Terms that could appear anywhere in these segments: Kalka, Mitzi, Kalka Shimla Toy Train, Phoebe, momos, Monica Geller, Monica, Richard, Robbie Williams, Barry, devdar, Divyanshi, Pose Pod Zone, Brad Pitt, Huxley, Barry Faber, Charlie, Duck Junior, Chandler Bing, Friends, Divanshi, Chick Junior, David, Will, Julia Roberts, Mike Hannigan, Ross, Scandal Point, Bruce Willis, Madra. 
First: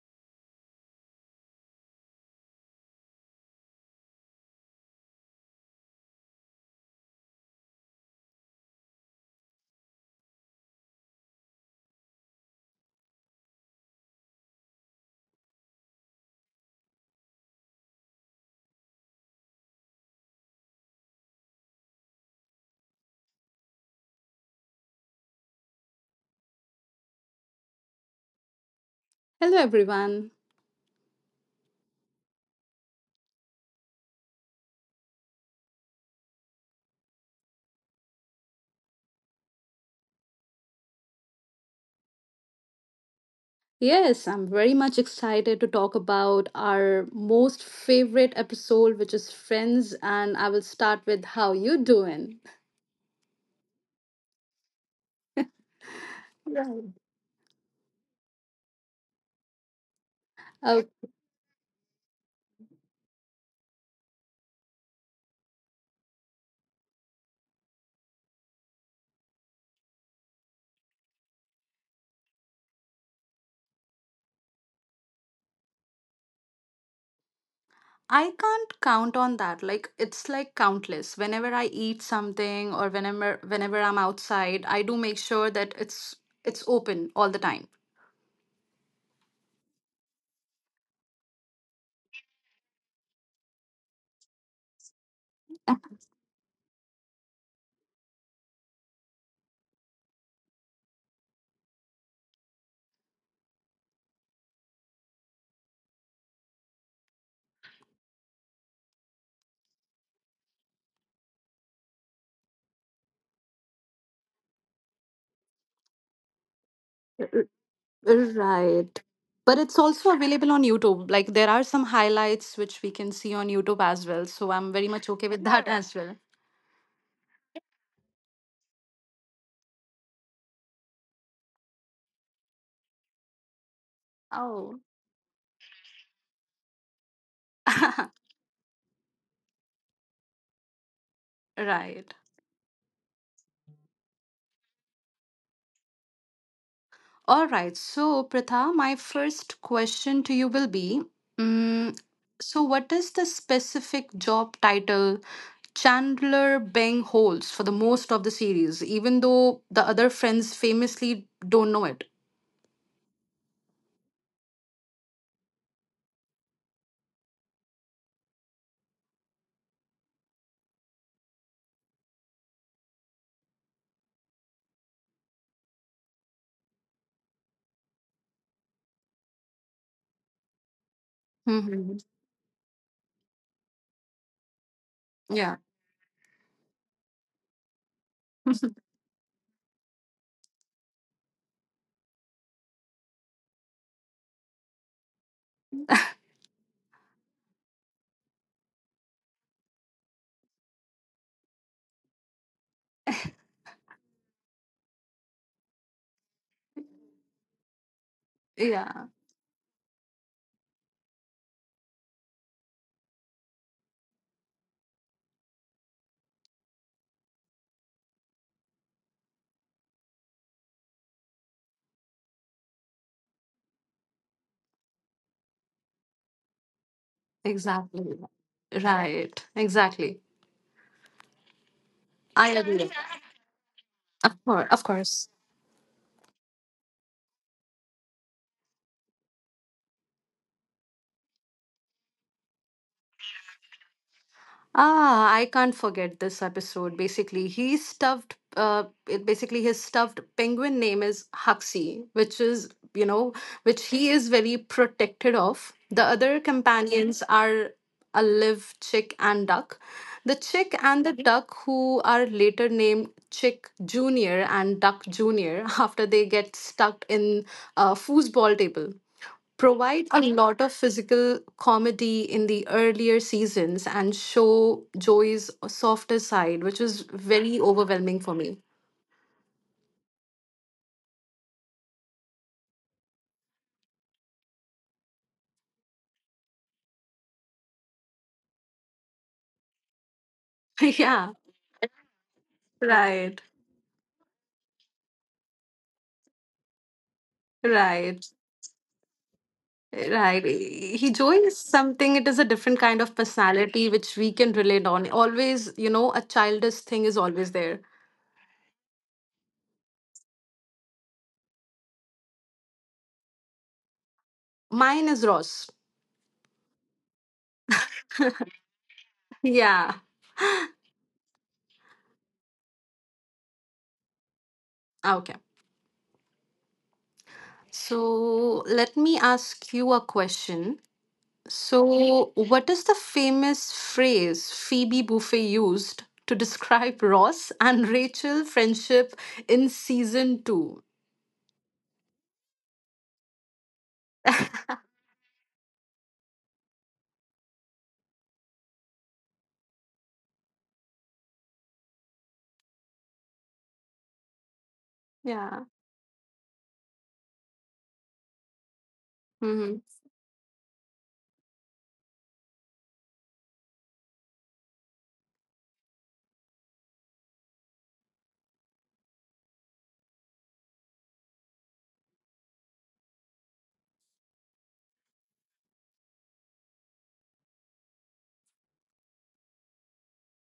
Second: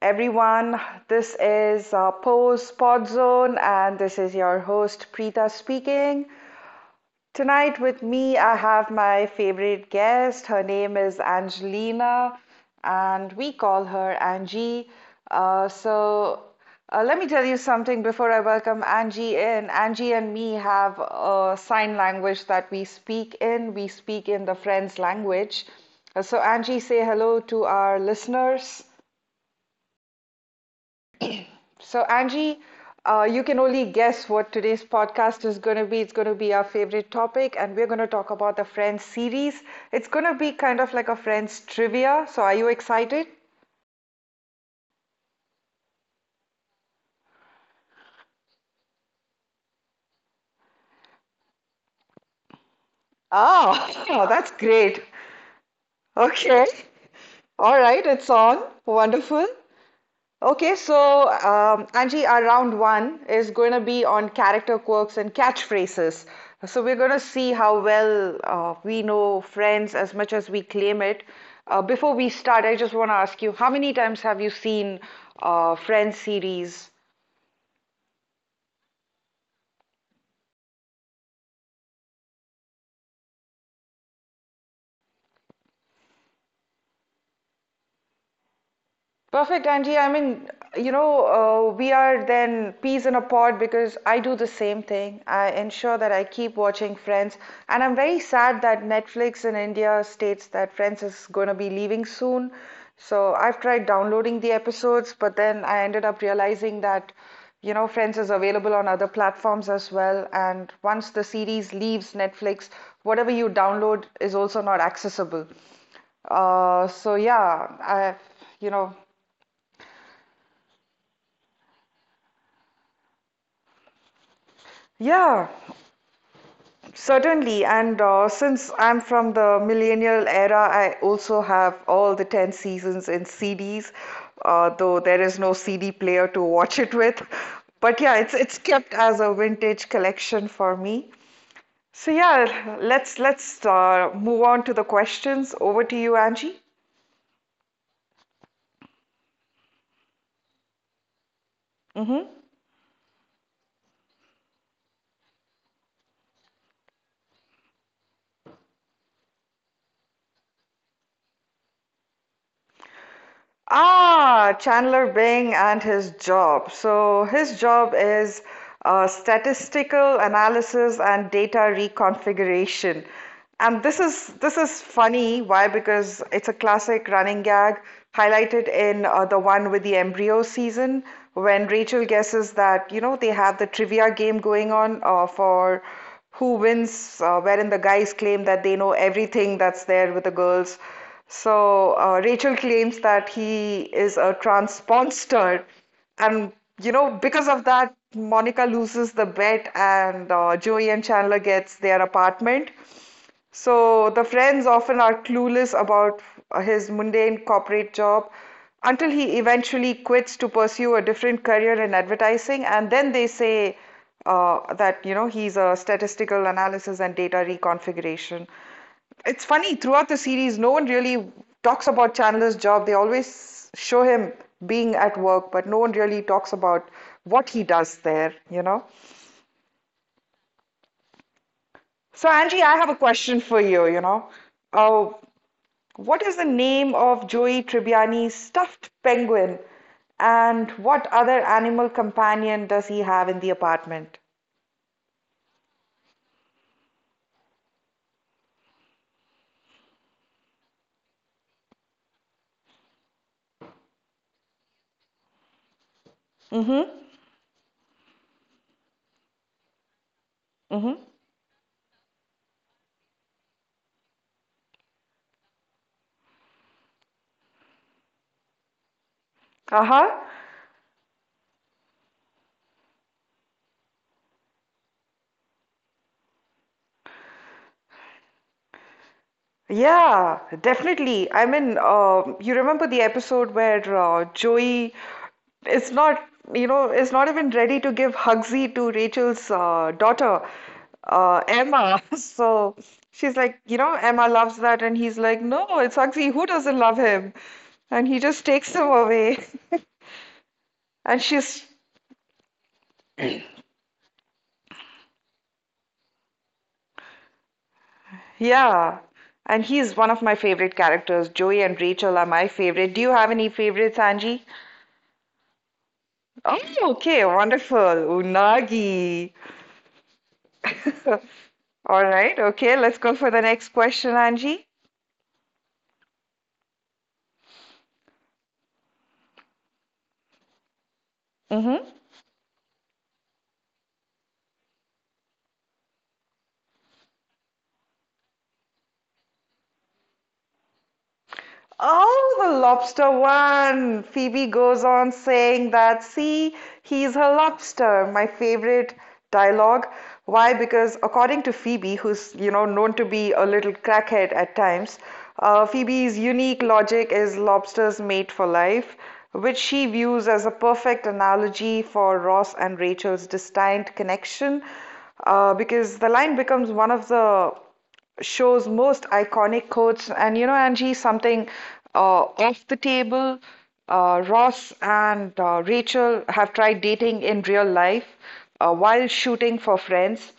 everyone. This is Pose Pod Zone, and this is your host, Preeta, speaking. Tonight with me, I have my favorite guest. Her name is Angelina, and we call her Angie. Uh, so Let me tell you something before I welcome Angie in. Angie and me have a sign language that we speak in. We speak in the Friends language. So, Angie, say hello to our listeners. Hello, everyone. So, Angie, you can only guess what today's podcast is going to be. It's going to be our favorite topic, and we're going to talk about the Friends series. It's going to be kind of like a Friends trivia. So, are you excited? Yes, I'm very much excited to talk about our most favorite episode, which is Friends, and I will start with how you doing. Oh, oh, that's great. Okay. Right. All right, it's on. Wonderful. Okay, Uh, so Angie, our round one is going to be on character quirks and catchphrases. So we're going to see how well we know Friends as much as we claim it. Before we start, I just want to ask you, how many times have you seen Friends series? I can't count on that. Like it's like countless. Whenever I eat something or whenever I'm outside, I do make sure that it's open all the time. Perfect, Angie. I mean, we are then peas in a pod because I do the same thing. I ensure that I keep watching Friends, and I'm very sad that Netflix in India states that Friends is going to be leaving soon. So I've tried downloading the episodes, but then I ended up realizing that Friends is available on other platforms as well. And once the series leaves Netflix, whatever you download is also not accessible. Uh, so R- yeah, I, you know, Right. But it's also available on YouTube. Like there are some highlights which we can see on YouTube as well. So I'm very much okay with Yeah, that as well. certainly. And since I'm from the millennial era, I also have all the 10 seasons in CDs, Oh, though there is no CD player to watch it with. But yeah, it's kept as a vintage collection for me. So right. yeah, let's move on to the questions. Over to you, Angie. All right. So, Pratha, my first question to you will be mm, Mm-hmm. so, what is the specific job title Chandler Bing holds for the most of the series, even though the other friends famously don't know it? Ah, Chandler Bing and his job. So his job is statistical analysis and data reconfiguration. And this is funny. Why? Because it's a classic running gag highlighted in the one with the embryo season when hmm Rachel guesses that, you know, they have the trivia game going on Yeah. for who wins, wherein the guys claim that they know everything that's there with the girls. So Rachel claims that he is a transponster, and you know because of that, Monica loses the bet, and Joey and Chandler gets their apartment. So the friends often are clueless about his mundane corporate job yeah, until he eventually quits to pursue a different career in advertising, and then they say that you know he's a statistical analysis and data reconfiguration. It's funny, throughout the series, no one really talks about Chandler's job. They always show him being at work, but no one really talks about what he does exactly. there, you know. Right. Exactly. So, I Angie, I have agree. a question for you, you know. Of course. Of Uh, course. What is the name of Joey Tribbiani's stuffed penguin? And what other animal companion does he have in the apartment? Ah, I can't forget this episode. Basically, he stuffed. Basically, his stuffed penguin name is Huxley, which is, you know, which he is very protected of. The other Mm-hmm. companions are a live chick and duck. The chick and Mm-hmm. the duck, who are later named Chick Junior and Duck Junior, after they get stuck in a foosball table Aha. provide a Uh-huh. lot of physical comedy in the earlier seasons and show Joey's softer side, which was very overwhelming for me. Yeah, definitely. I mean, you remember the episode where Joey is not, you know, is not even ready to give Hugsy to Rachel's daughter, yeah, Emma. So she's right, like, you know, Emma loves that, and he's like, no, it's Hugsy. Who doesn't love him? And he right, just takes him away. right. He And Joey is she's, something. It is a different kind of personality which we can relate on. Always, you know, a childish thing is always there. yeah. And he's one of my favorite characters. Joey and Rachel are my favorite. Do you have any favorites, Angie? Mine is Ross. Oh, okay, wonderful. Unagi. Yeah. All right, okay, let's go for the next question, Angie. Okay. So let me ask you a question. hmm So, what is the famous phrase Phoebe Buffay used to describe Ross and Rachel friendship in season two? Oh, the lobster one. Phoebe goes on saying that, see, he's her lobster. My favorite dialogue. Why? Because according to Phoebe, who's, you know, known to be a little crackhead at times, Yeah. Phoebe's unique logic is lobsters mate for life, which Mm-hmm. she views as a perfect analogy for Ross and Rachel's destined connection. Because the line becomes one of the show's most iconic quotes. And you know, Angie, something uh, off the table. Ross and Rachel have tried dating in real life while shooting for friends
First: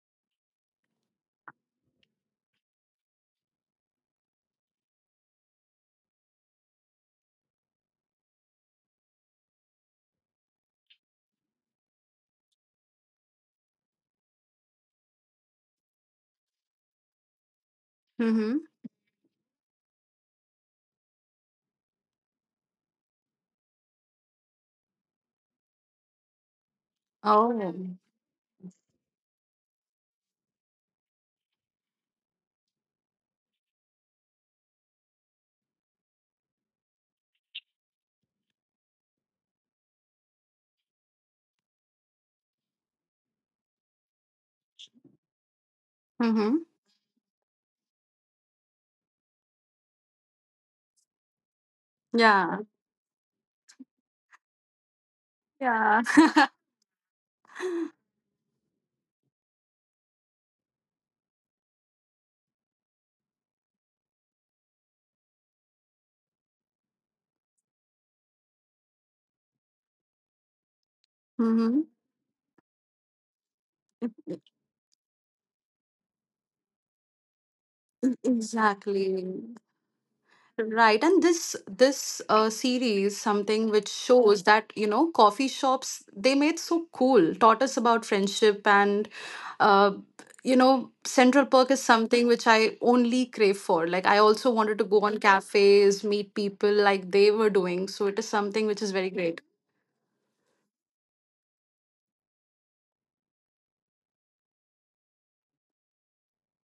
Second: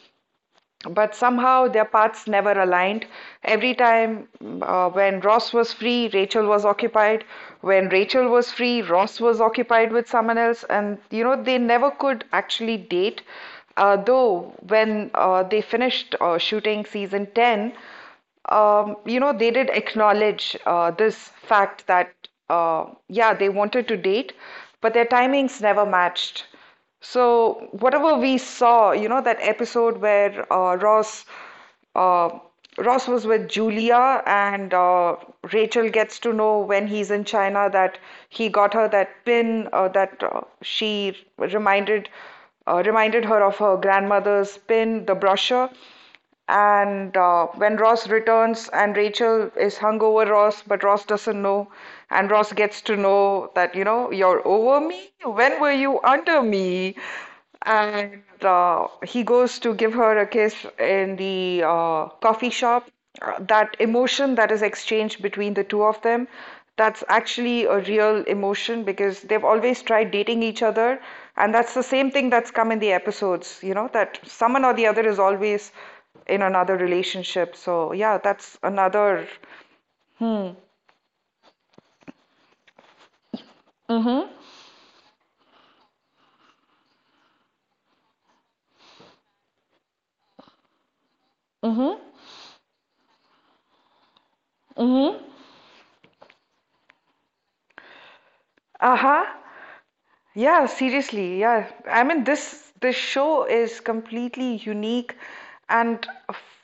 but somehow their paths never aligned. Every time when Ross was free, Rachel was occupied. When Rachel was free, Ross was occupied with someone else. And, you know, they never could actually date. Though, when they finished shooting season 10, Mm-hmm. You know, they did acknowledge this fact that, yeah, they wanted to date, but their timings never matched. Oh. So, whatever we saw, you know, that episode where uh, Ross was with Julia and Rachel gets to know when he's in China that he got her that pin that she reminded reminded her of her grandmother's pin, the brochure. Mm-hmm. And when Ross returns and Rachel is hungover, Ross doesn't know, and Ross Yeah. gets to know that, you know, you're over me? When were you Yeah. under me? And he goes to give her a kiss in the coffee shop. That emotion that is exchanged between the two of them, that's actually a real emotion because they've always tried dating each other. And that's mm-hmm. the same thing that's come in the episodes, you know, that someone or the other is always in another relationship. So yeah, that's another. Exactly. Hmm. Right, and this series something which shows that, you know, coffee shops they made so cool taught us about friendship and uh, you know, Central Perk is something which I only crave for. Like I also wanted to go Hmm. on cafes, meet people like they were doing. So it is something which is very Uh-huh. great. Yeah, seriously. Yeah. I mean this show is completely unique and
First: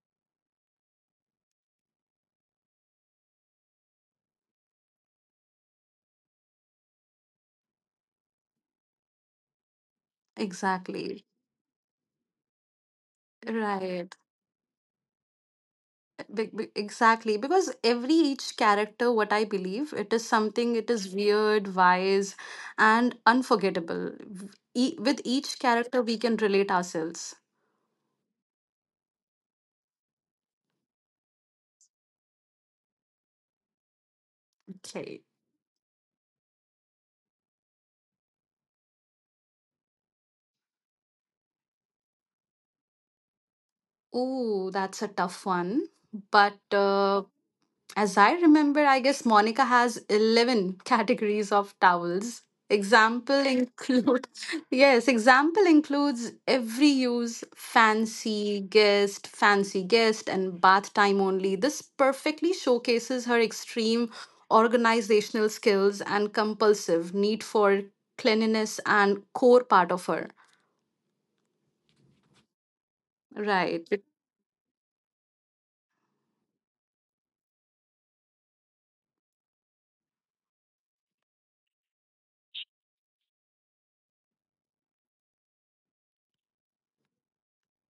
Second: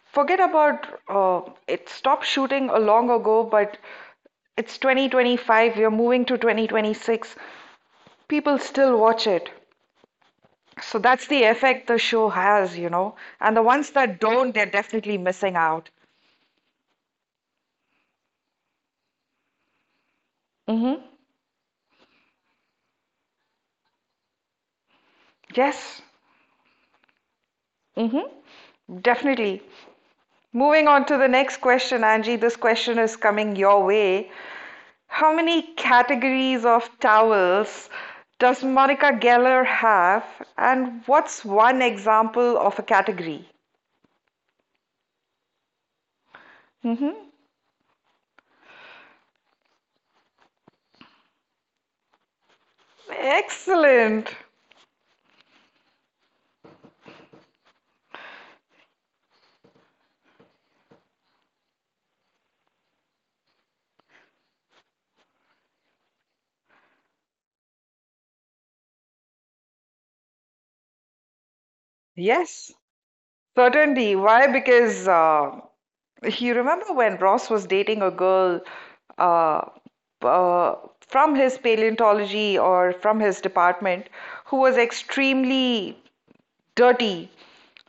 forget about it stopped shooting a long ago, but it's 2025, we're moving to 2026. People still watch it. So Exactly. that's the effect the show has, you know. And the ones Right. that don't, they're definitely missing out. Exactly, because every each character what I believe it is something, it Mm-hmm. is weird wise and unforgettable. V- with each character Yes. we can relate ourselves. Mm-hmm. Definitely. Moving on to the next question, Angie, this question is coming your way. Okay. How many categories of towels does Monica Geller have, and what's one example of a category? Oh, that's a tough one, but hmm uh, as I remember, I guess Monica has 11 categories of towels. Example include Excellent. yes, example includes every use, fancy guest, and bath time only. This perfectly showcases her extreme organizational skills and compulsive need for cleanliness and core part of her. Yes, Right. certainly. Why? Because you remember when Ross was dating a girl uh, uh, from his paleontology or from his department who was extremely dirty.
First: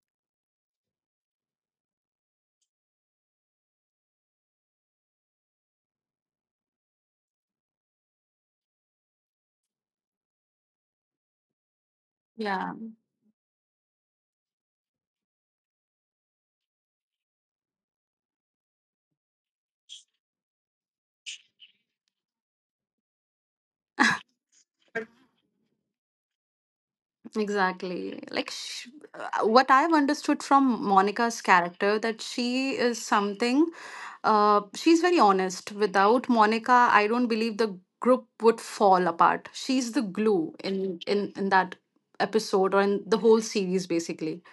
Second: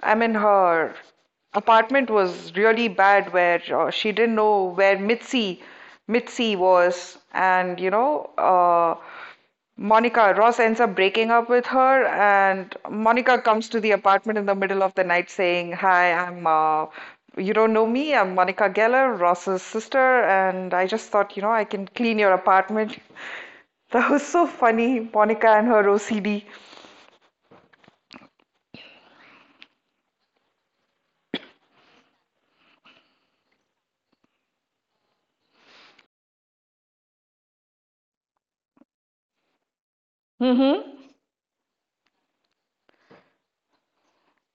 I mean, her apartment was really bad where she didn't know where Mitzi was, and you know, Monica Ross ends up breaking up with her, Yeah. and Monica comes to the apartment in the middle of the night saying, "Hi, I'm you don't know me. I'm Monica Geller, Ross's sister, and I just thought, you know, I can clean your apartment." That was so funny, Monica and her OCD. Exactly. What I've understood from Monica's character that she is something, she's very honest. Without Monica, I don't believe the group would fall apart. She's the glue Mm-hmm. in that episode or in the whole series basically.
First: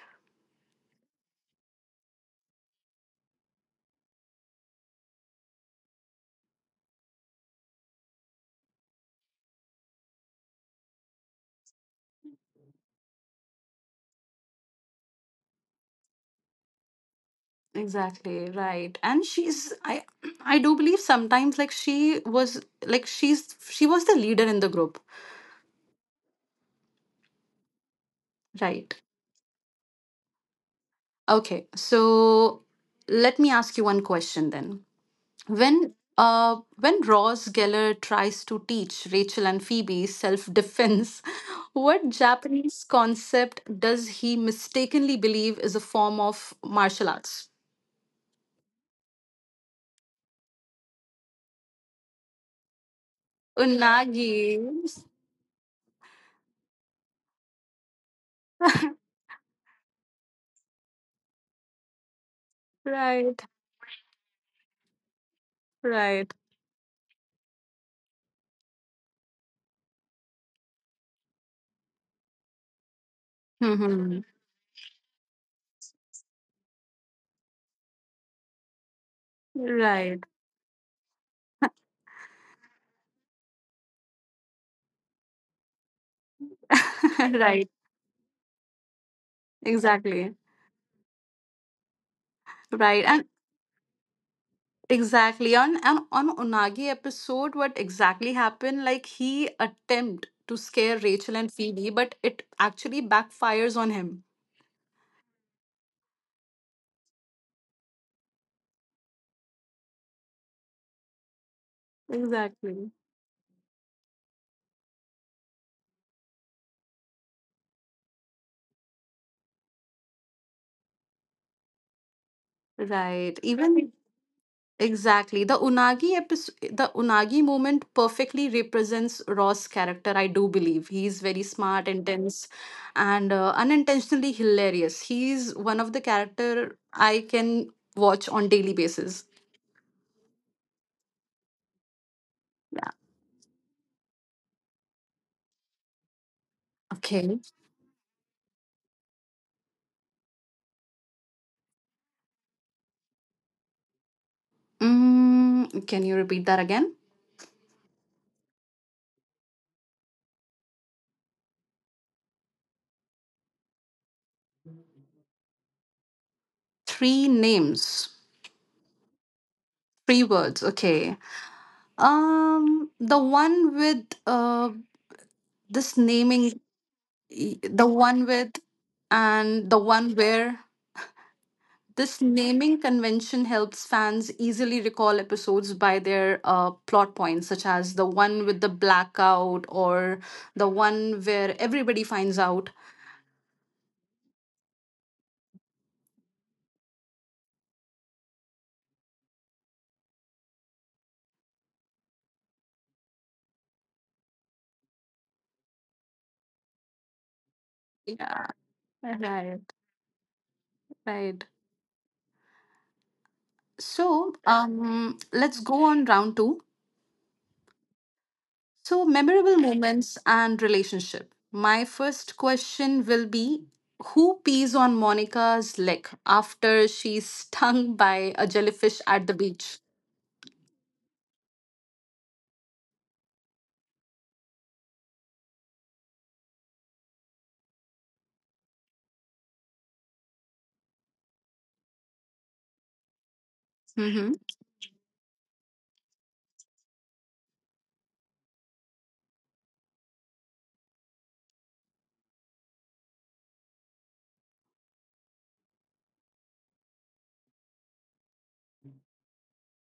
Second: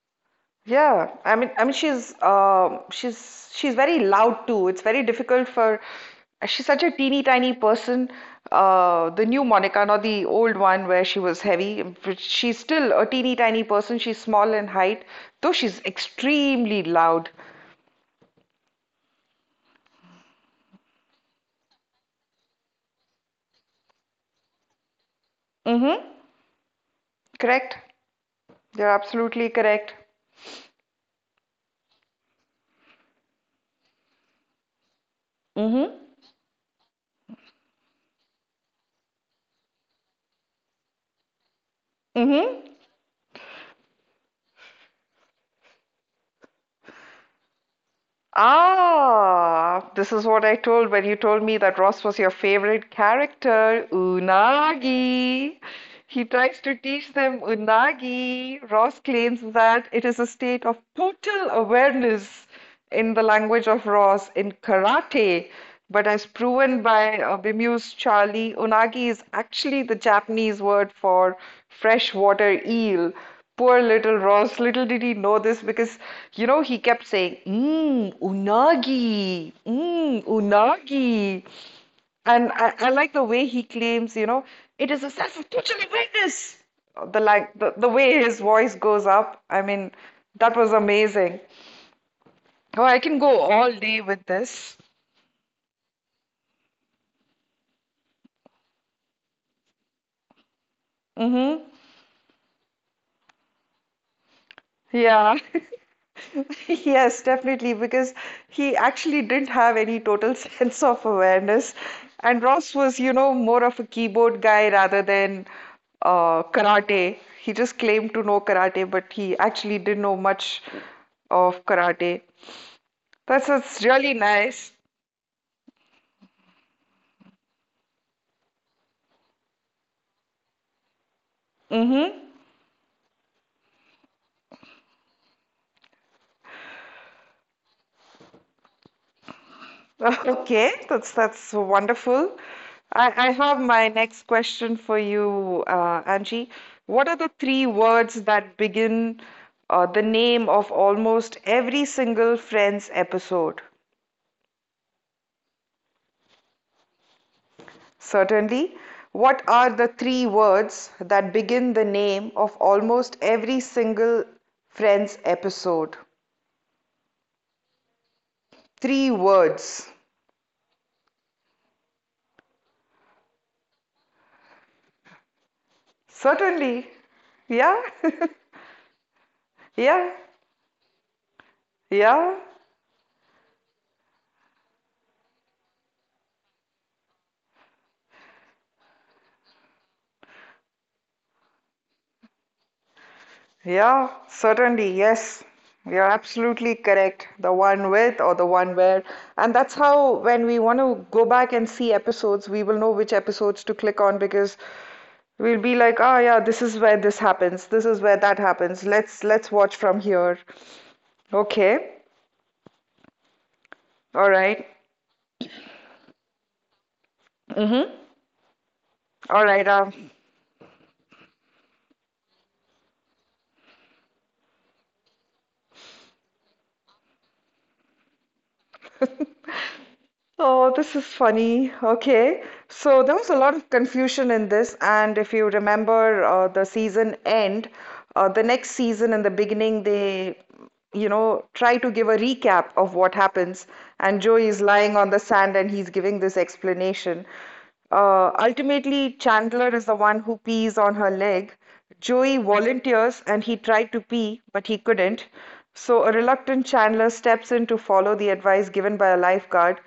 Yeah, I mean, she's very loud too. It's very difficult for she's such a teeny tiny person. The new Monica, not the old one where she was heavy, but she's still a teeny tiny person. She's small in height, though she's extremely loud. Exactly, right. And she's I I do believe sometimes like she was like she's she was the leader in the group. Mm-hmm. Correct. You're Right. absolutely correct. Okay. So let me ask you one question then. Mm-hmm. When Ross Geller tries to teach Rachel and Phoebe self-defense, what Mm-hmm. Japanese concept does he mistakenly believe is a form of martial arts? Ah, this is what I told when you told me that Ross was your favorite character, Unagi. Unagi. He tries to teach them Unagi. Ross claims that it is a state of total awareness in the Right, language of Ross in karate. But as right. proven by bemused Charlie, Unagi is actually the Japanese word for freshwater eel. Poor little hmm Ross, little did he know this because, you know, he kept saying, mmm, unagi, mmm, Right. unagi. And I like the way he claims, you know, it is a self-fulfilling witness. The like right. the, the way his voice goes up. I mean, Exactly. that was amazing. Oh, I Right. can And go all day with this. exactly on and on Unagi episode, what exactly happened? Like he attempt to scare Rachel and Mm-hmm. Phoebe, but it actually backfires on him. Yeah. Yes, definitely, because he actually didn't have any total sense of awareness. And Ross Exactly. was, you know, more of a keyboard guy rather than karate. He just claimed to know karate, but he actually didn't know much of karate. Right. That's Even really nice. exactly. The Unagi episode, the Unagi moment perfectly represents Ross' character, I do believe. He's very smart, Mm-hmm. intense, and unintentionally hilarious. He's one of the character I can watch on daily basis. Okay, that's wonderful. I have my next question for you, Angie. What are the Okay. three words that begin the name of almost every single Friends episode? Mm, can you repeat that again? Certainly. What are the three words that begin the name of almost every single Friends episode? Three names. Three words. Three words. Okay. The one with this naming Certainly. y- Yeah. the one with and the Yeah. one where This Yeah. naming convention helps fans easily recall episodes by their plot points, such as the one with the blackout or the one where everybody finds out. Yeah, certainly. Yes, you're absolutely correct. The one with or the one where. And that's how, when we want to go back and see episodes, we will know which episodes to click on because we'll be like, ah, yeah, this is where this happens. This is where that Yeah, happens. Let's right, watch from here. right. Okay. All So, right. Let's go on round two. Mm-hmm. So, All memorable right. Moments and relationship. My first question will be, who pees on Monica's leg after she's stung by a jellyfish at the beach? oh, this is funny. Okay. So there was a lot of confusion in this. And if you remember the season end, the next season in the beginning, they, you know, try to give a recap of what happens. And Mm-hmm. Joey is lying on the sand and he's giving this explanation. Ultimately, Chandler is the one who pees on her leg. Joey volunteers and he tried to pee, but he couldn't. So, a reluctant Chandler steps in to follow the advice given by a lifeguard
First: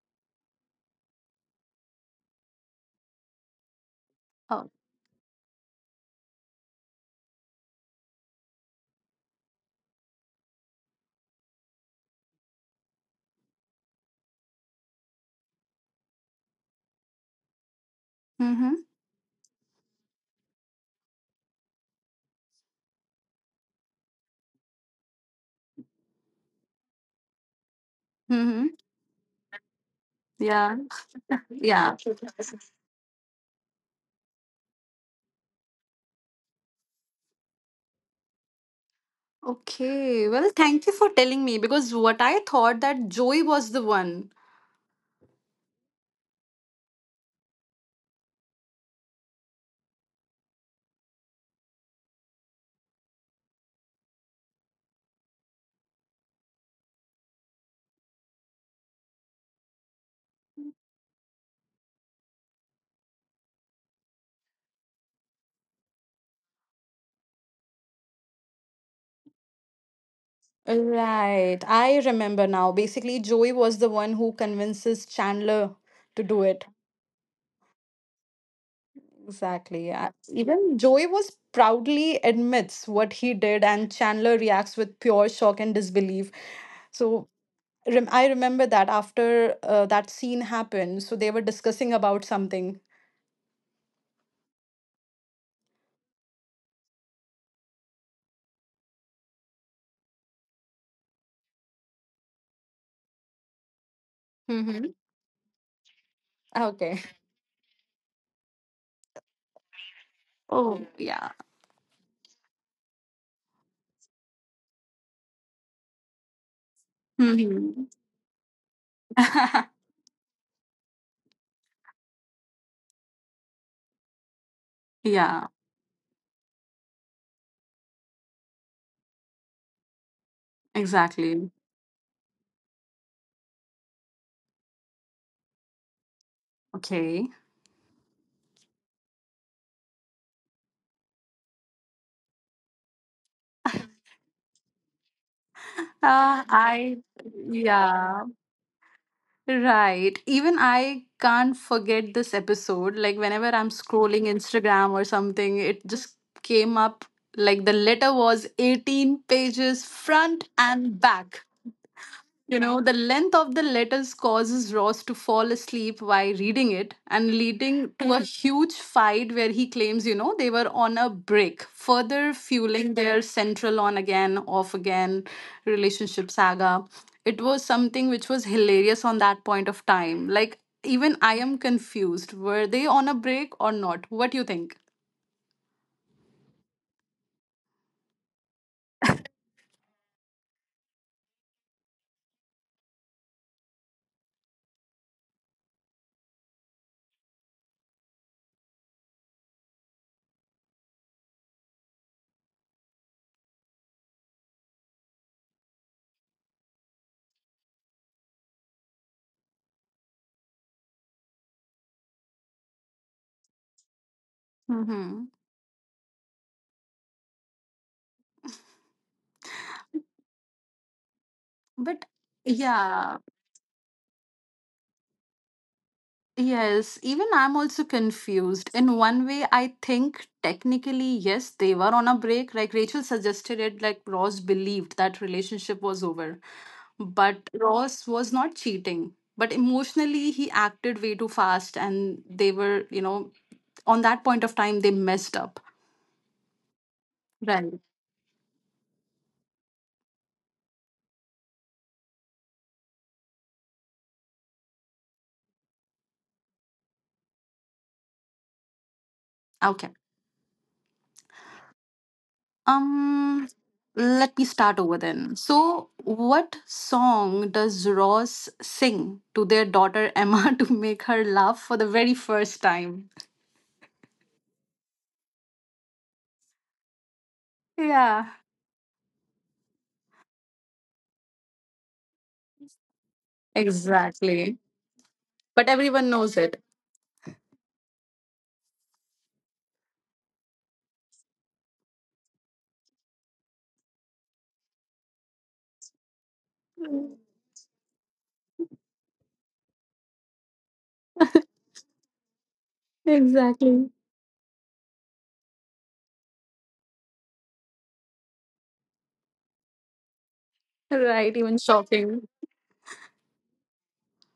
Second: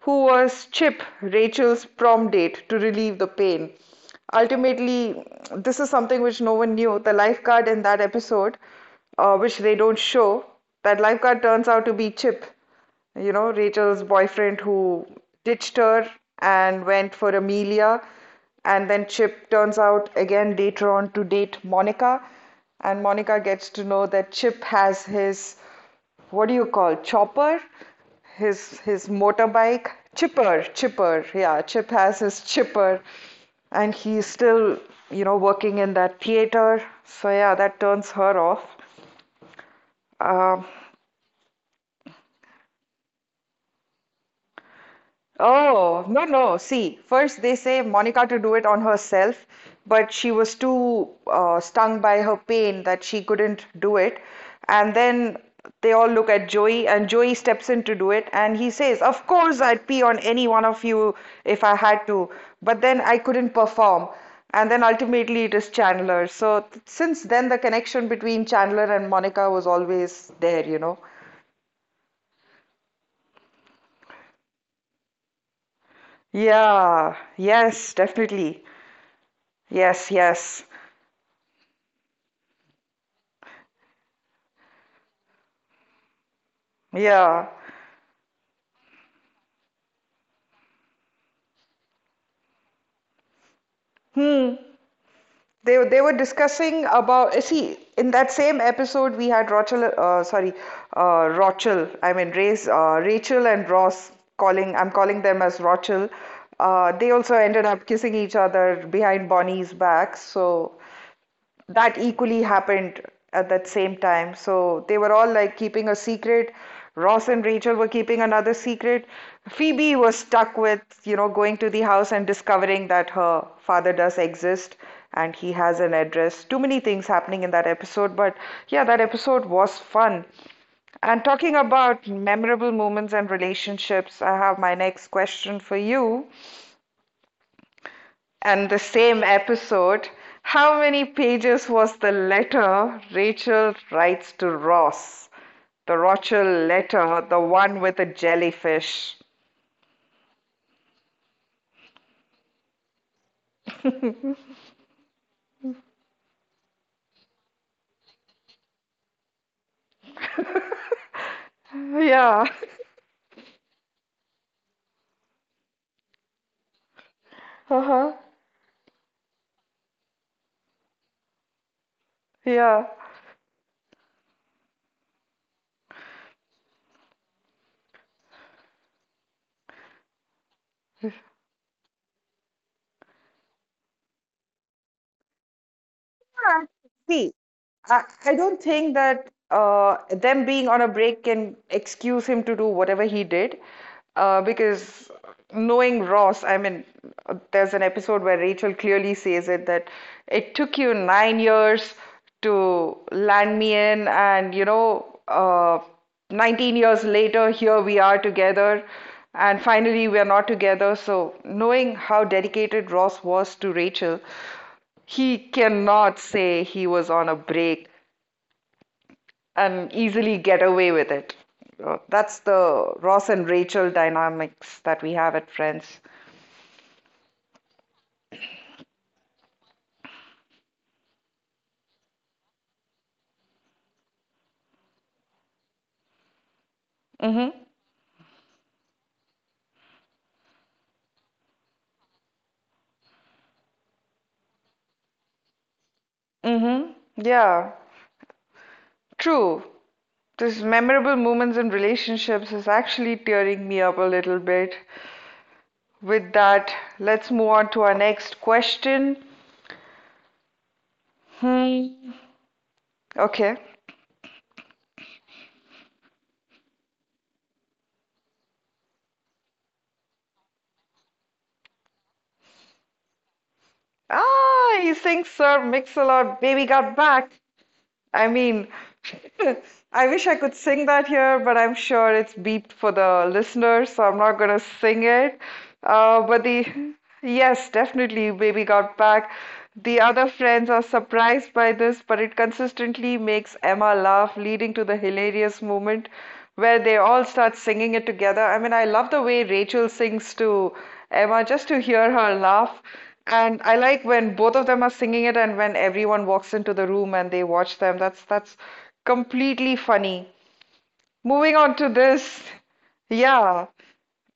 who was Chip, Rachel's prom date, to relieve the pain. Oh. Ultimately, this is something which no one knew. The lifeguard in that episode, which they don't show, that lifeguard turns out to be Chip, you know, Rachel's boyfriend who ditched her and went for Amelia. Mm-hmm. And then Chip turns out again later on to date Monica. And Monica gets to know that Chip has his, what do you call, chopper? Mm-hmm. His motorbike, chipper, Yeah. chipper. Yeah, Chip Yeah. has his chipper. And he's still, working in that theater. So yeah, that turns her off. Okay. Well, Um, thank you for telling me because what I thought that Joey was the one. Oh, no, no. See, first they say Monica to do it on herself, but she was too stung by her pain that she couldn't do it. And then they all look at Joey, and Joey steps in to do it. And he says, "Of course, I'd pee on any one of you if I had to, but then I couldn't perform." And then ultimately it is Chandler. So since then, the connection between Chandler and Monica was always there, you know. Right. I remember now. Basically, Joey was the one who convinces Chandler to do it. Yeah, yes, definitely. Exactly, yeah. Yes, yes. Even Joey was proudly admits what he did, and Chandler reacts with pure shock and disbelief. So Yeah. I remember that after that scene happened, so they were discussing about something. Hmm. They were discussing about see, in that same episode we had Rochel, sorry, Rochel, I mean Ray's, Rachel and Ross. Calling, Mm-hmm. I'm calling them as Rochel. Okay. They also ended up kissing each other behind Bonnie's back. So Oh yeah. that equally happened at that same time. So they were all like keeping a secret. Ross and Rachel hmm were keeping another secret. Phoebe was stuck with, you know, going to the house and discovering that her father does exist and yeah. he has an address. Too many things happening in that episode, but yeah, that episode was fun. And Exactly. talking about memorable moments and relationships, I have my next question for you. Okay. And the same episode, how many pages was the letter Rachel writes to Ross? The Rachel I letter, the one with the yeah. jellyfish. Right. Even I can't forget this episode. Like, whenever I'm scrolling Instagram or something, it just came up. Like, the letter was 18 pages front and back. Yeah. You know, the length of the letters causes Ross to fall asleep while reading it and leading to Uh-huh. a huge fight where he claims, you know, they were on a break, further Yeah. fueling their central on again, off again relationship saga. It was something which was hilarious on that point of time. Like, even I am confused. Were they on a break or not? What do you think? Yeah, see, I don't think that them being on a break can excuse him to do whatever he did. Because knowing Ross, I mean, there's an episode where Rachel clearly says it that it took you 9 years to land me in, and you know, 19 years later, here we are together, and finally, we are not together. So, knowing how dedicated Ross was to Rachel. hmm He cannot say he was on a break and easily get away with it. But That's the yeah. Ross and Rachel dynamics that we have at Friends. Yes, even I'm also confused. In one way, I think technically, yes, they were on a break. Like Rachel suggested it, like Ross believed that relationship was over. But Mm-hmm. Ross was not cheating. But emotionally, he acted way too fast, and they were, you know, on that point of time, they messed up. Mm-hmm. Yeah. Right. True. This memorable moments in relationships is actually tearing me up a little bit. With that, let's move on to our next question. Okay. Hmm. Um, Okay. let me start over then. So, what song does Ross sing to their daughter Emma to make her laugh for the very first time? Ah, you think Sir Mix-a-Lot, Baby Got Back? Yeah, I mean, I wish I could sing that here, but I'm sure it's beeped for the listeners, so I'm not exactly. gonna sing it. But everyone knows But it. the yes, definitely, Baby Got Back. The other friends are surprised by this, but it consistently makes Emma laugh, leading to the hilarious moment where they all start singing it together. I mean, I love the way Rachel sings to Emma, just to hear her laugh. And I Exactly. like when both of them are singing it and when everyone walks into the room and they watch them. That's completely funny. Right, Moving even on to shocking. this. Yeah.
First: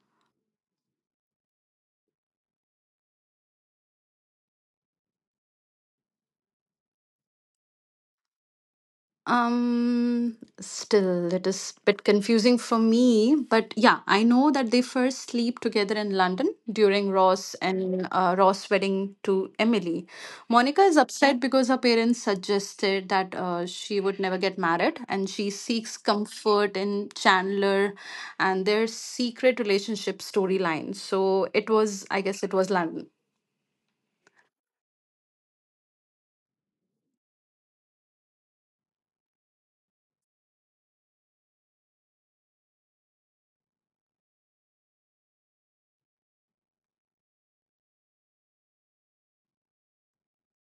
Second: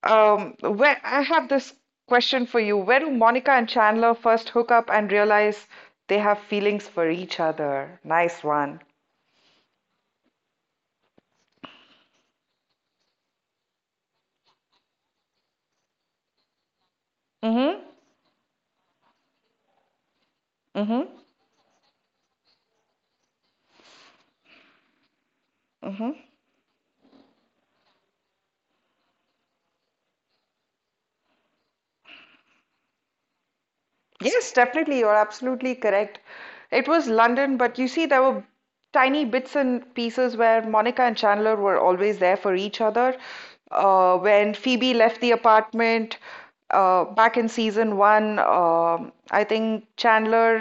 Where I have this question for you. Where do Monica and Chandler first hook up and realize they have feelings for each other? Nice one. Still, it is a bit confusing for me, but yeah, I know that they first sleep together in London during Ross Mm-hmm. and Ross' wedding to Emily. Monica Mm-hmm. is Mm-hmm. upset because her parents suggested that she would never get married, and she seeks comfort in Chandler and their secret relationship storyline. So it was, I guess, it was London. Yes, definitely. You're absolutely correct. It was London, but you see, there were tiny bits and pieces where Monica and Chandler were always there for each other. When Phoebe left the apartment, back in season one, I think Chandler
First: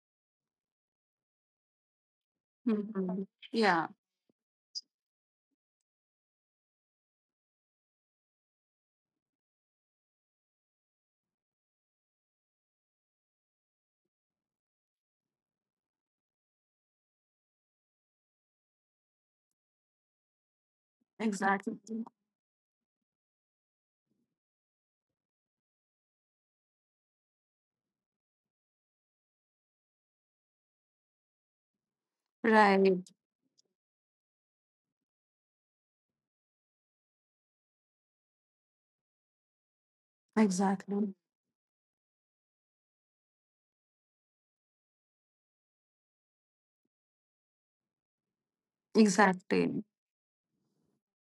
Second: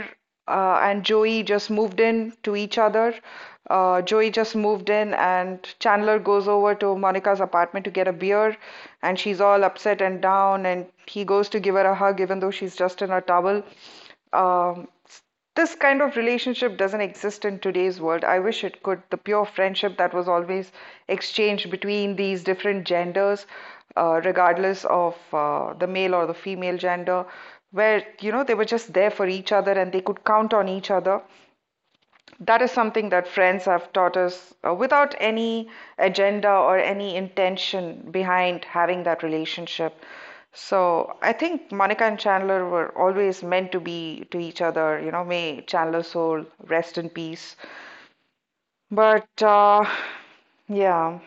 and Joey just moved in to each other. Mhm. Yeah, Joey just moved in, and Chandler goes over to Monica's apartment to get a beer, and she's all upset and down, and he goes to give her a hug, even though she's just in a towel. Um, this kind of relationship doesn't exist in today's world. I wish it could. The pure friendship that was always exchanged exactly. between these different genders, regardless of the male or the female gender, where you know they were just there for each other and they could count on each other, that is Right, something that friends have taught us, without any agenda or any intention behind having that relationship. exactly, So I think Monica and Chandler were always meant to be to each other. You know, may Chandler's soul rest in peace. But exactly. Yeah.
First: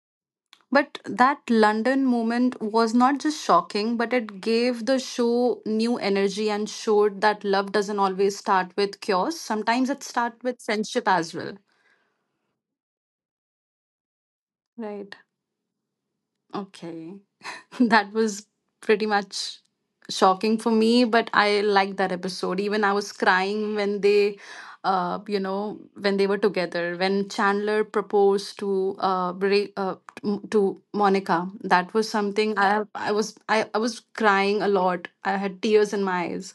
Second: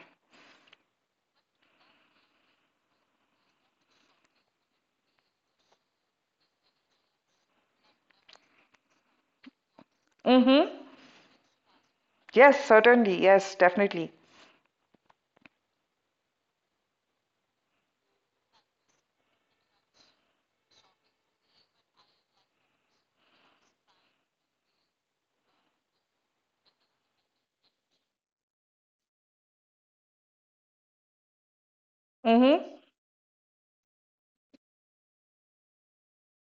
But that London moment was not just shocking, but it gave the show new energy and showed that love doesn't always start with cures. Sometimes it starts with Mm-hmm. friendship as well. Yes, certainly. Yes, definitely. Right. Okay. That was pretty much shocking for me, but I liked that episode. Even I was crying when they you know, when they were together, when Chandler proposed to Monica. That was something Mm-hmm. I was crying a lot. I had tears in my eyes.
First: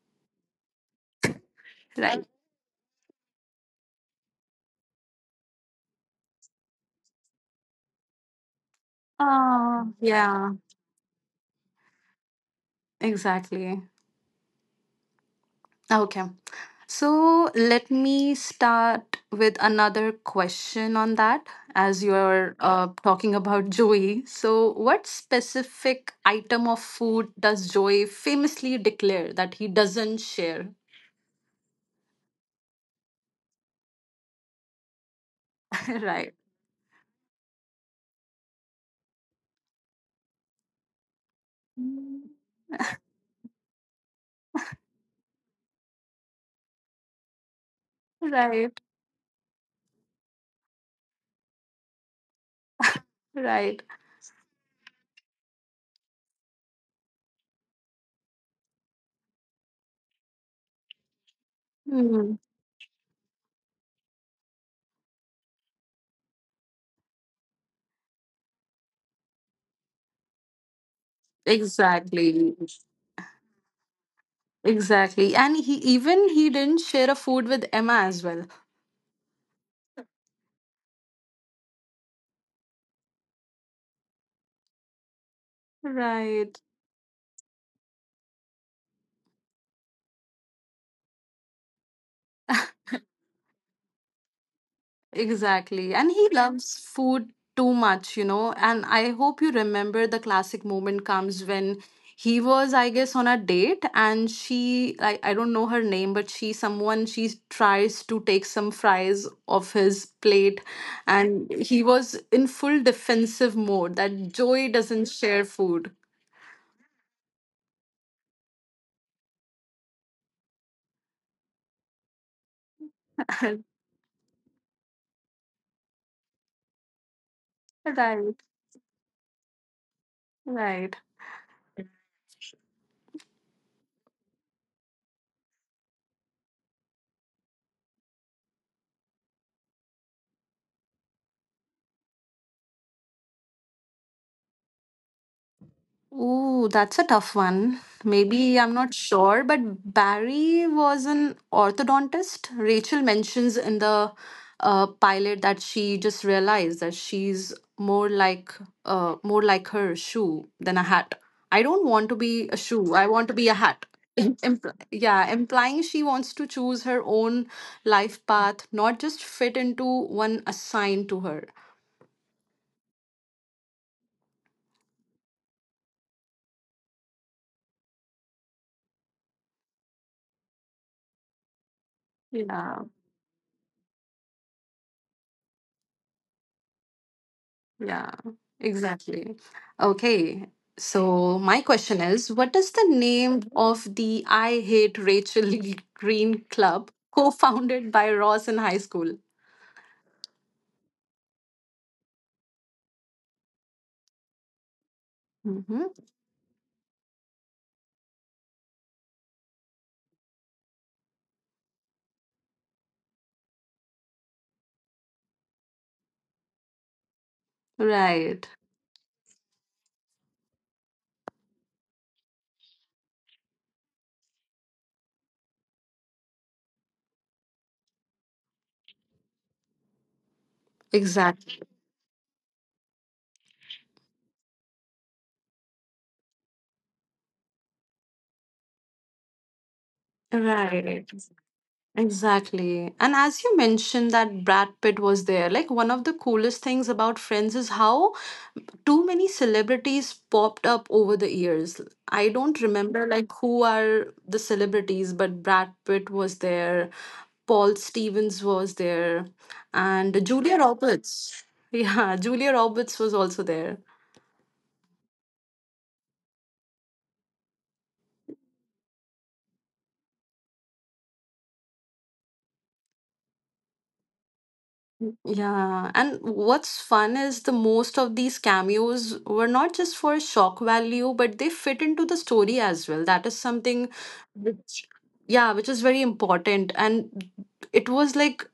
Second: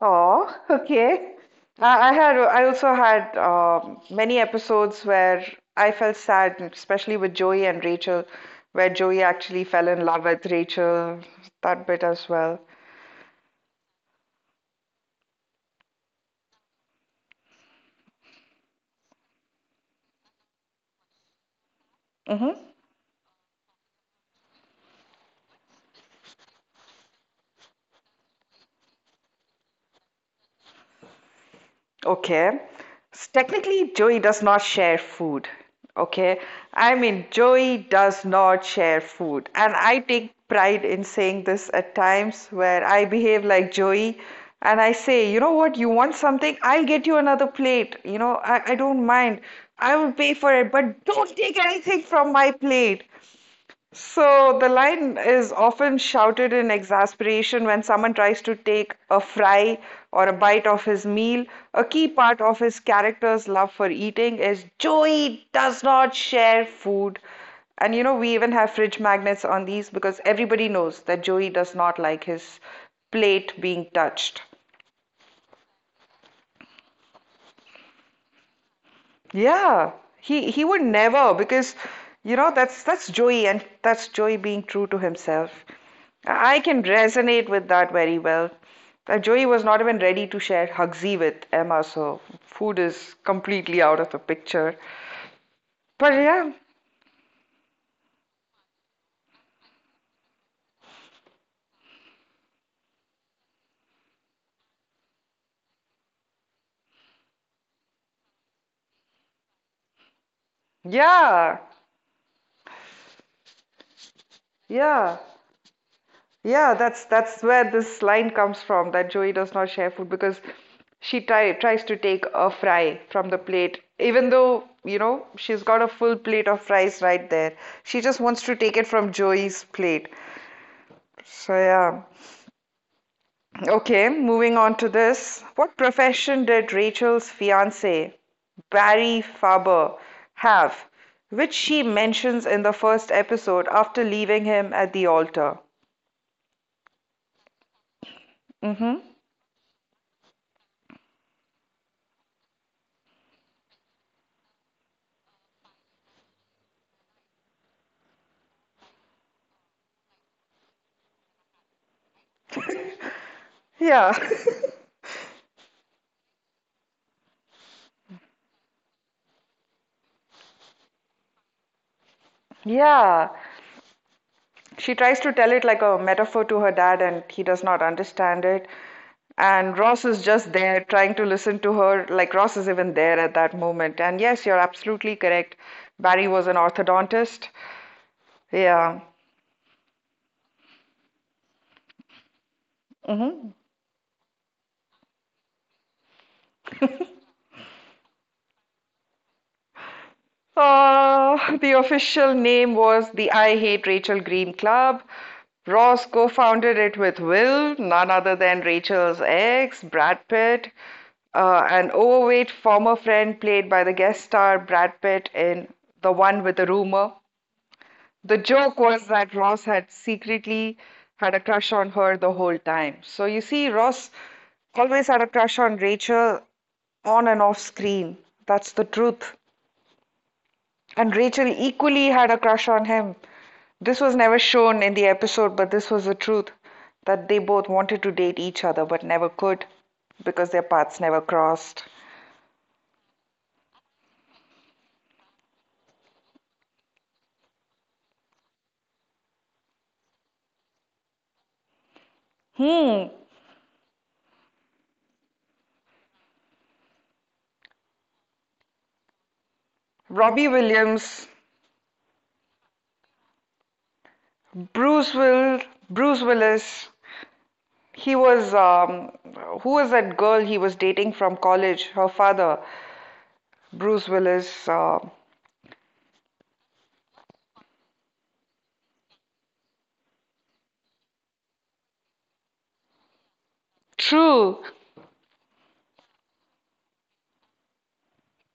Oh, okay. I I Right had I also had many episodes where I felt sad, especially with Joey and Rachel, where Joey actually fell oh in love with yeah Rachel. That bit as well. exactly okay. So let me start with another question on that. As you're Hmm. Talking about Joey, so what specific item of food does Joey famously declare that he doesn't share? Okay. Technically, Joey does not share food. right. Okay. I mean, Joey does not share food. And I take pride in saying this at times where I behave like Joey and I say, you know what, you want something? I'll get you another plate. You know, I, Right, I don't mind. I will pay for it, but don't take anything from my plate. right. So the line is often shouted in exasperation when someone tries to take a fry or a bite of his meal. A key part Mm, of his character's love for eating is Joey does not share food. And you know, we even have fridge magnets on these because everybody knows that Joey does not like his exactly. plate being touched. Exactly. And he didn't share a food with Emma as well. Yeah, he would never because you know that's Joey and that's Joey being true to himself. I Right. can resonate with that very well. Joey was not even ready to share Hugsy with Emma, so food is completely out of the picture. Exactly. But And he loves food too much, you know. And I hope you remember the classic moment comes when he was, I guess, on a date and I don't know her name, but she, someone, she tries to take some fries off his plate. And yeah, he was in full defensive mode that Joey doesn't yeah. share food. Yeah, that's where this line comes from, that Joey does not share food, because tries to take a fry from the plate, even though, you know, she's got a full plate of fries right there. She just wants to take it from Joey's plate. Right. So yeah. Okay, moving on to this. What profession did Rachel's fiance, Barry Faber, have, which she mentions in the first episode after leaving him at the altar? Ooh, that's a tough one. Maybe I'm not Mm-hmm. sure, but Barry was an orthodontist. Rachel mentions in the pilot that she just realized that she's more like her shoe than a hat. I don't want to be a shoe. I want to be a hat. Yeah. Yeah, implying she wants to choose her own life path, not just fit into one assigned to her. Yeah. She tries to tell it like a metaphor to her dad, and he does not understand it. And Ross is just there trying to listen to her, like Ross is Yeah. even there at that moment. And yes, you're absolutely correct. Barry was an orthodontist. Yeah, Yeah. exactly. Okay, so my question is what is the name Mm-hmm. of the I Hate Rachel Green Club co founded by Ross in high school? The official name was the I Hate Rachel Green Club. Mm-hmm. Ross co founded it with Will, none other than Rachel's ex, Brad Pitt, an overweight former friend played by the guest star Brad Pitt in The One with the Rumor. The Right, joke was that Ross had secretly had a crush on her the whole time. So you see, Ross always had a crush on Rachel, on and off screen. That's the truth. And Rachel exactly. equally had a crush on him. This was never shown in the episode, but this was the truth, that they both wanted to date each other but never could because their paths Right. never crossed. Exactly. And as you mentioned that Brad Pitt was there, like one of the coolest things about Friends is how too many celebrities popped up over the years. I don't remember Hmm. like who are the celebrities, but Brad Pitt was there, Paul Stevens was there, and Robbie Julia Williams, Roberts. Yeah, Julia Roberts was also there. Bruce Will, Bruce Willis. He was who was that girl he was dating from college? Her father, Bruce Willis. Yeah, and what's fun is the most of these cameos were not just for shock value, but they fit into the story as well. That is something True. which, yeah, which is very important. And it was like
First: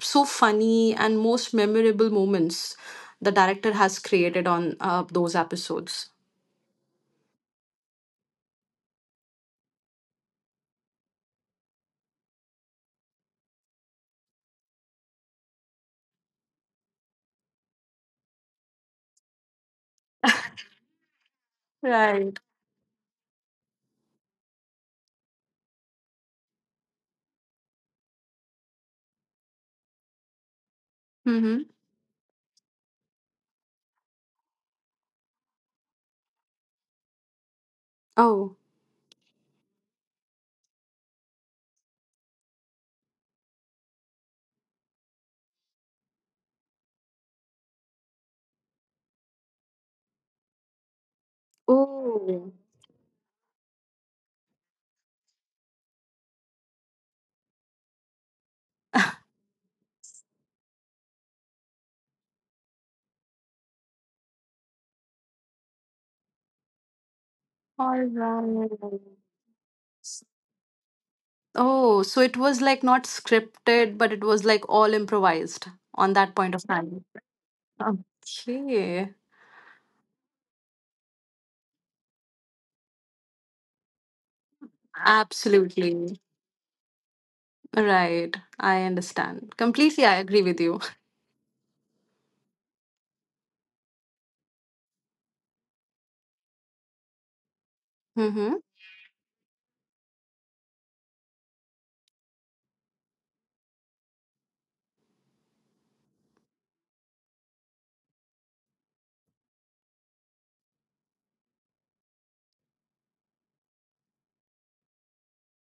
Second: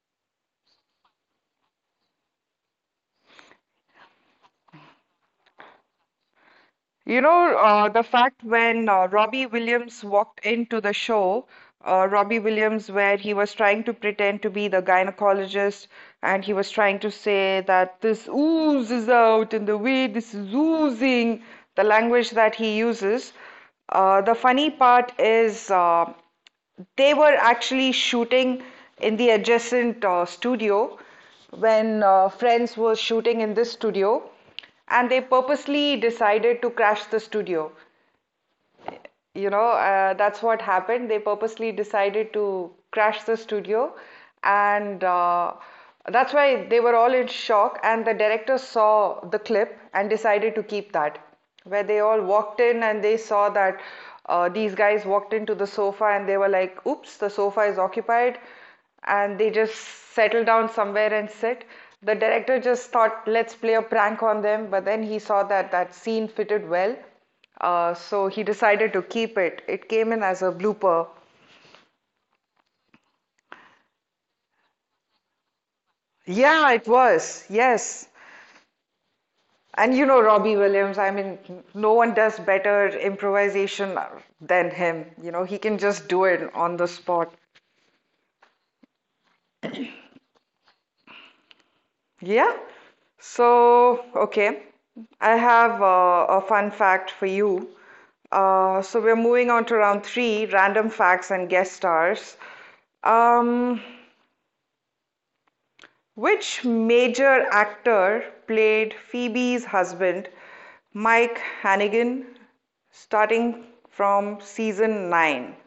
so funny, and most memorable moments the director has created on those episodes. You know, the fact when Robbie Williams walked into the show, Robbie Williams, where he was trying to pretend to be the gynecologist and he was trying to say that this ooze is out, in the way this is oozing, the language Right. that he uses. The funny part is, they were actually shooting in the adjacent studio Mm-hmm. when Friends was shooting in this studio, and they purposely decided to crash the studio, Oh. you know, that's what happened. They purposely decided to crash the studio, and that's why they were all in shock. And the director saw the clip and decided to keep that, where they all Oh. walked in and they saw that, these guys walked into the sofa and they were like, "Oops, the sofa is occupied," and they just settled down somewhere and sit. The director just thought, "Let's play a prank on them," but then he saw that that scene fitted well, All so he right. decided to keep it. It came in as a blooper. Oh, so it was like not scripted, but it was like all improvised on that point of Yeah, it time. was. Yes. Okay. And you know Robbie Williams, I mean, no one does better improvisation than him. You know, he can just Absolutely. do it on the spot. Right. I understand. Completely, I agree with you. Yeah. So, okay. I have a fun fact for you. Mm-hmm. So we're moving on to round three, random facts and guest stars. Um, Which major actor played Phoebe's husband, Mike Hannigan, starting from season 9?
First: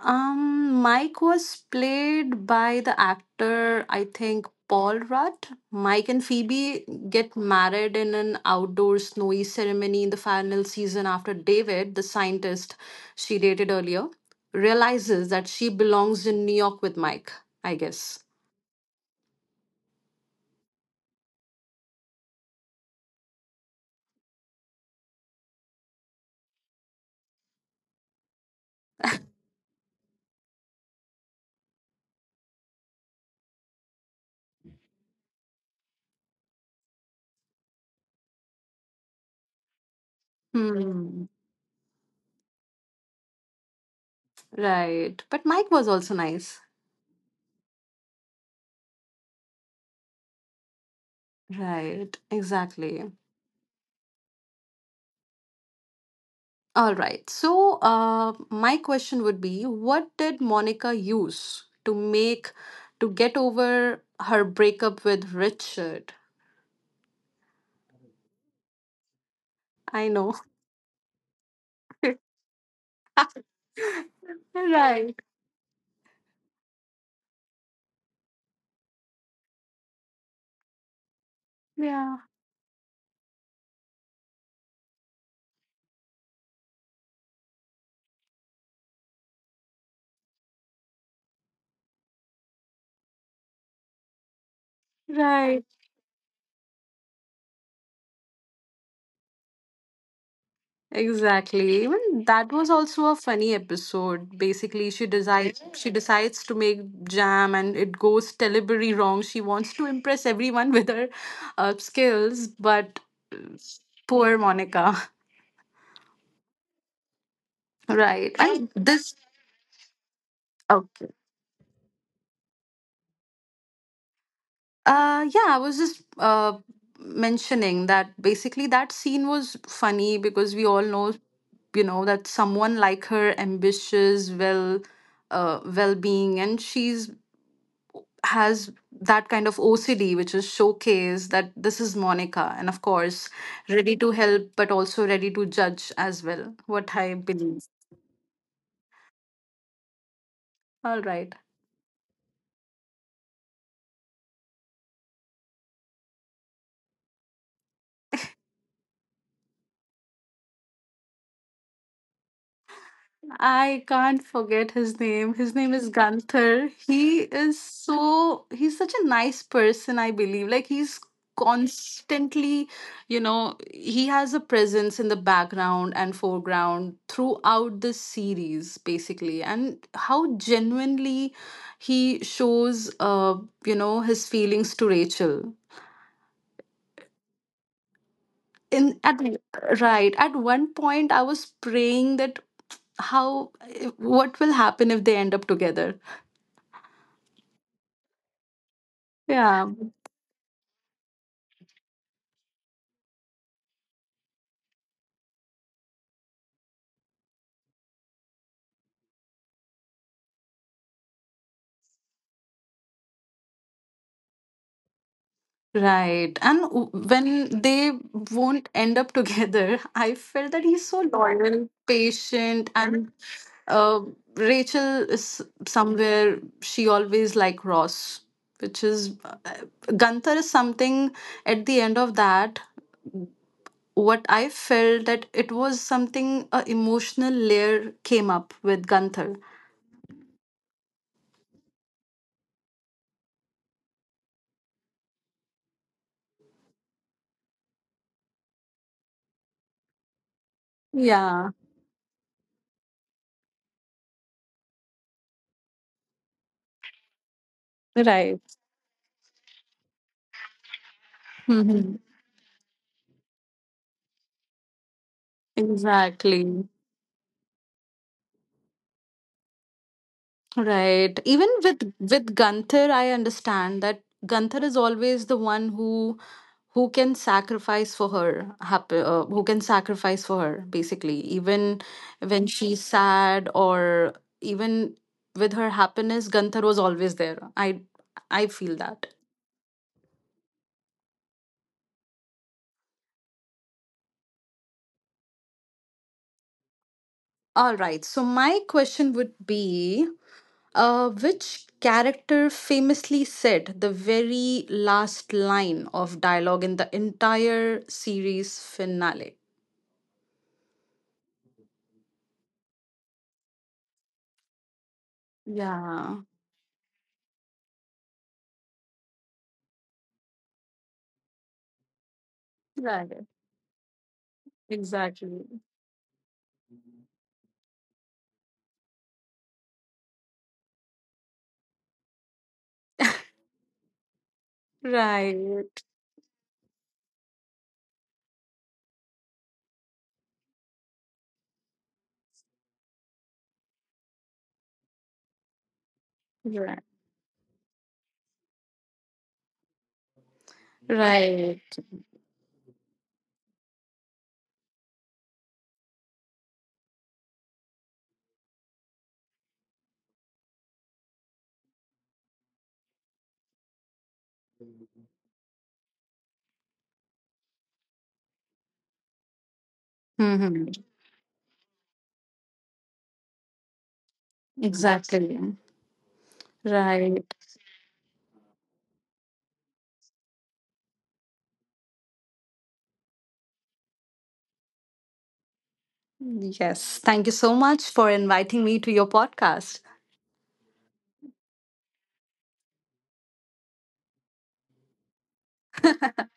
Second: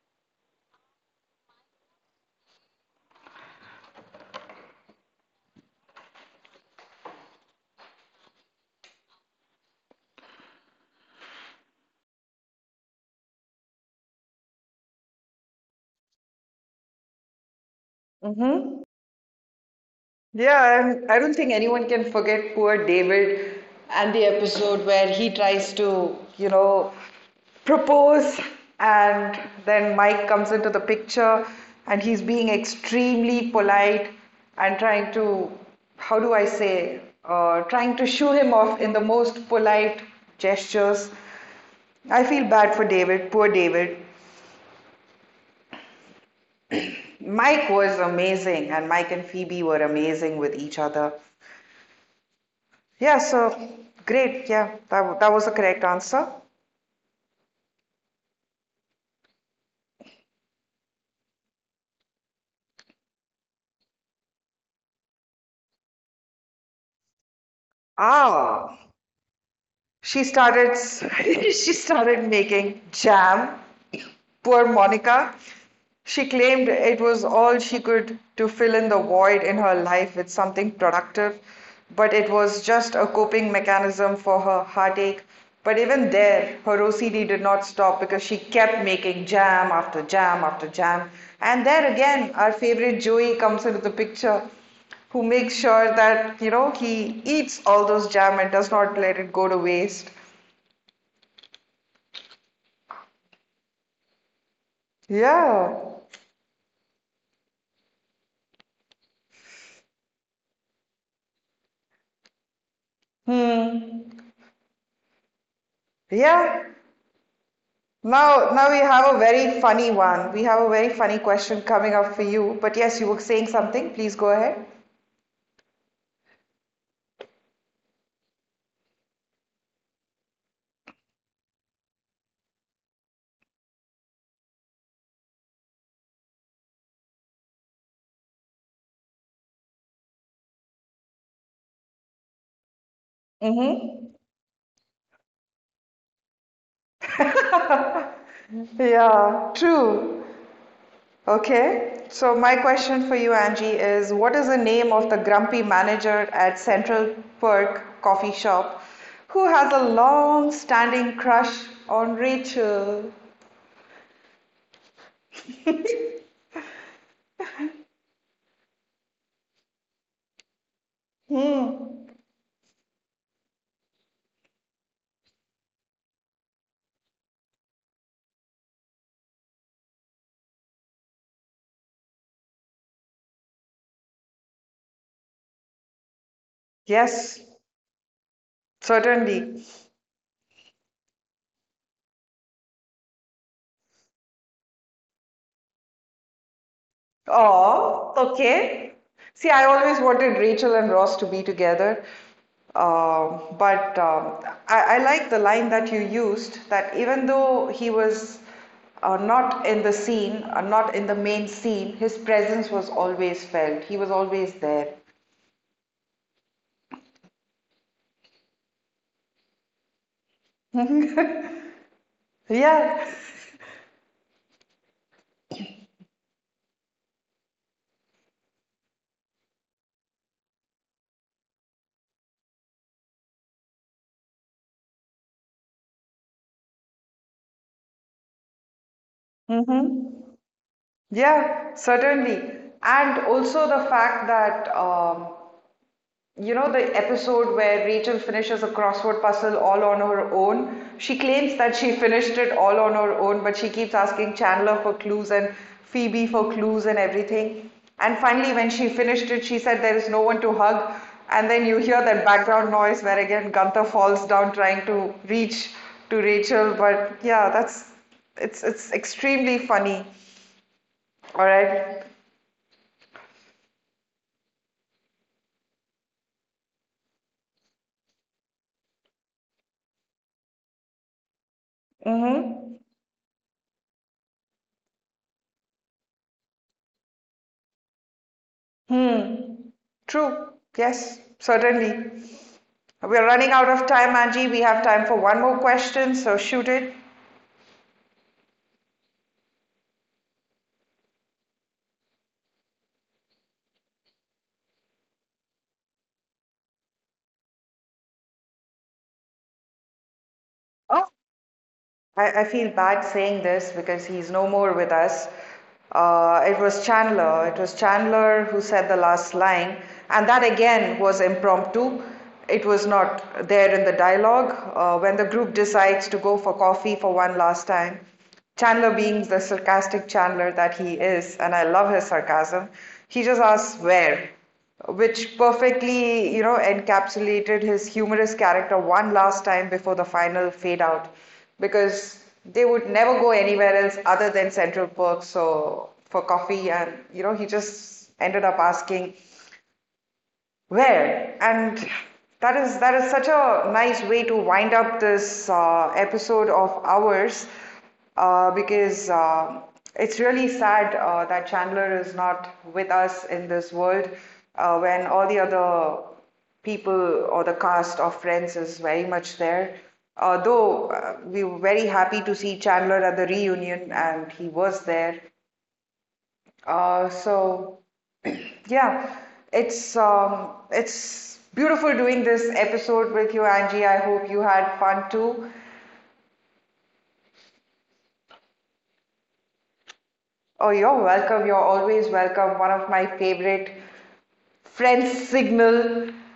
Mike was played by the actor, I think, Paul Rudd. Mike and Phoebe get married in an outdoor snowy ceremony in the final season after David, the scientist she dated earlier, realizes that she belongs in New York with Mike, I guess. Mm-hmm. Yeah, and I don't think anyone can forget poor David and the episode where he tries to, propose, and then Mike comes into the picture and he's being extremely polite and trying to, how do I say, trying to shoo him off in the most polite gestures. Hmm. I feel bad for David, poor David. Right. But Mike was also nice. Mike was amazing, and Mike and Phoebe were amazing with each other. Right. Exactly. Yeah, so great. Yeah, that was the correct answer. All right. So, my question would be, what did Monica use to make to get over her breakup with Richard? Ah, I she know. started she started making jam. Poor Right. Monica. She claimed it was all she could to fill in the void in her life with something productive, but Yeah. it was just a coping mechanism for her heartache. But even there, her OCD did not stop because she kept making jam after jam after jam. And there again, our favorite Joey comes into the picture, who makes Right. sure that, he eats all those jam and does not let it go to waste. Exactly. Even that was also a funny episode. Basically, she decides Yeah. she decides to make jam, and it goes terribly wrong. She wants to impress everyone with her skills, but Hmm. poor Monica. Yeah. Right. Now, And now we this. have a very funny one. We have a very Okay. funny question coming up for you. But yes, you were saying something. Please go ahead. Yeah, I was just mentioning that basically that scene was funny because we all know, you know, that someone like her ambitious, well-being, and she's has that kind of OCD, which is showcased that this is Monica, and of course, ready Mm-hmm. to help, but also ready to judge as well. What I believe. Yeah, true. All right. Okay, so my question for you, Angie, is what is the name of the grumpy manager at Central Perk Coffee Shop who has a long standing crush on Rachel? I can't forget his name. His name is Gunther. He's such a nice person, I believe. Like, he's Hmm, constantly, you know, he has a presence in the background and foreground throughout the series, basically. And how genuinely he shows, you know, his feelings to Rachel. yes, In at certainly. right at one point, I was praying that how what will happen if they end up together. Oh, okay. See, I Yeah, always wanted Rachel and Ross to be together. But I like the line that you used that even though he was not in the scene, not in the main scene, his presence was always felt. He was always there. right. And when they won't end up together, I felt that he's so loyal, patient, Yeah. and uh, Rachel is somewhere she always like Ross, which is Gunther is something at the end of that. What I felt that it was something a emotional layer came up with Gunther. Hmm. Yeah, certainly. And also the fact that you know the episode where Rachel finishes a crossword puzzle all on her own? She Yeah, claims that she finished it all on her own, but she keeps asking Chandler for clues and Phoebe for clues and everything. And right. finally, when she finished it, she said there is no one to hug. And then you Mhm. hear that background noise where again Gunther falls down trying to reach to Exactly. Rachel. But yeah, that's it's extremely funny. Right. All Even with right. with Gunther, I understand that Gunther is always the one who can sacrifice for her, happy, who can sacrifice for her, basically. Even when Mm-hmm. she's sad or even with her happiness, Gunther was always there. I feel that. Hmm. True. Yes, certainly. We are running out of time, Angie. We have time for one more question, so shoot it. All right. So my question would be, which character famously said the very last line of dialogue in the entire series finale? Oh, I feel bad saying this because he's no more with us. Yeah. It was Chandler. It was Chandler who said the last line, and that again was impromptu. It was Right. not there in the dialogue. When the group Exactly. decides to go for coffee for one last time, Chandler, being the sarcastic Chandler that he is, and I love his sarcasm, he just asks where, which Right. perfectly, encapsulated his humorous character one last time before the final fade out because they would never go anywhere else other than Central Perk so for coffee, Right. and you know he just ended up asking where? Right. And that is such a nice way to wind up this episode of ours because it's really sad that Chandler is not with us in this world when all the other people or the cast of Friends is very much there. Uh, hmm though uh, we were very happy to see Chandler at the reunion and he was there. Exactly. Uh, Right. so yeah, it's beautiful doing this episode with you, Angie. I hope you had fun too. Yes. Thank you so much for inviting me to your podcast. Oh, you're welcome. You're always welcome. One of my favorite friend signal.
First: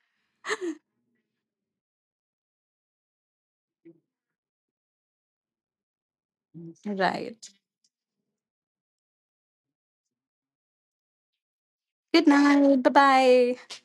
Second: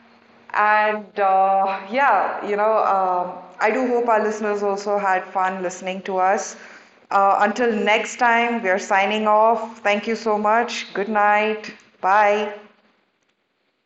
And yeah, I do hope our listeners also had fun listening to us. Right. Until next time, we are signing off. Thank you so much. Good night. Good Bye. night. Bye bye.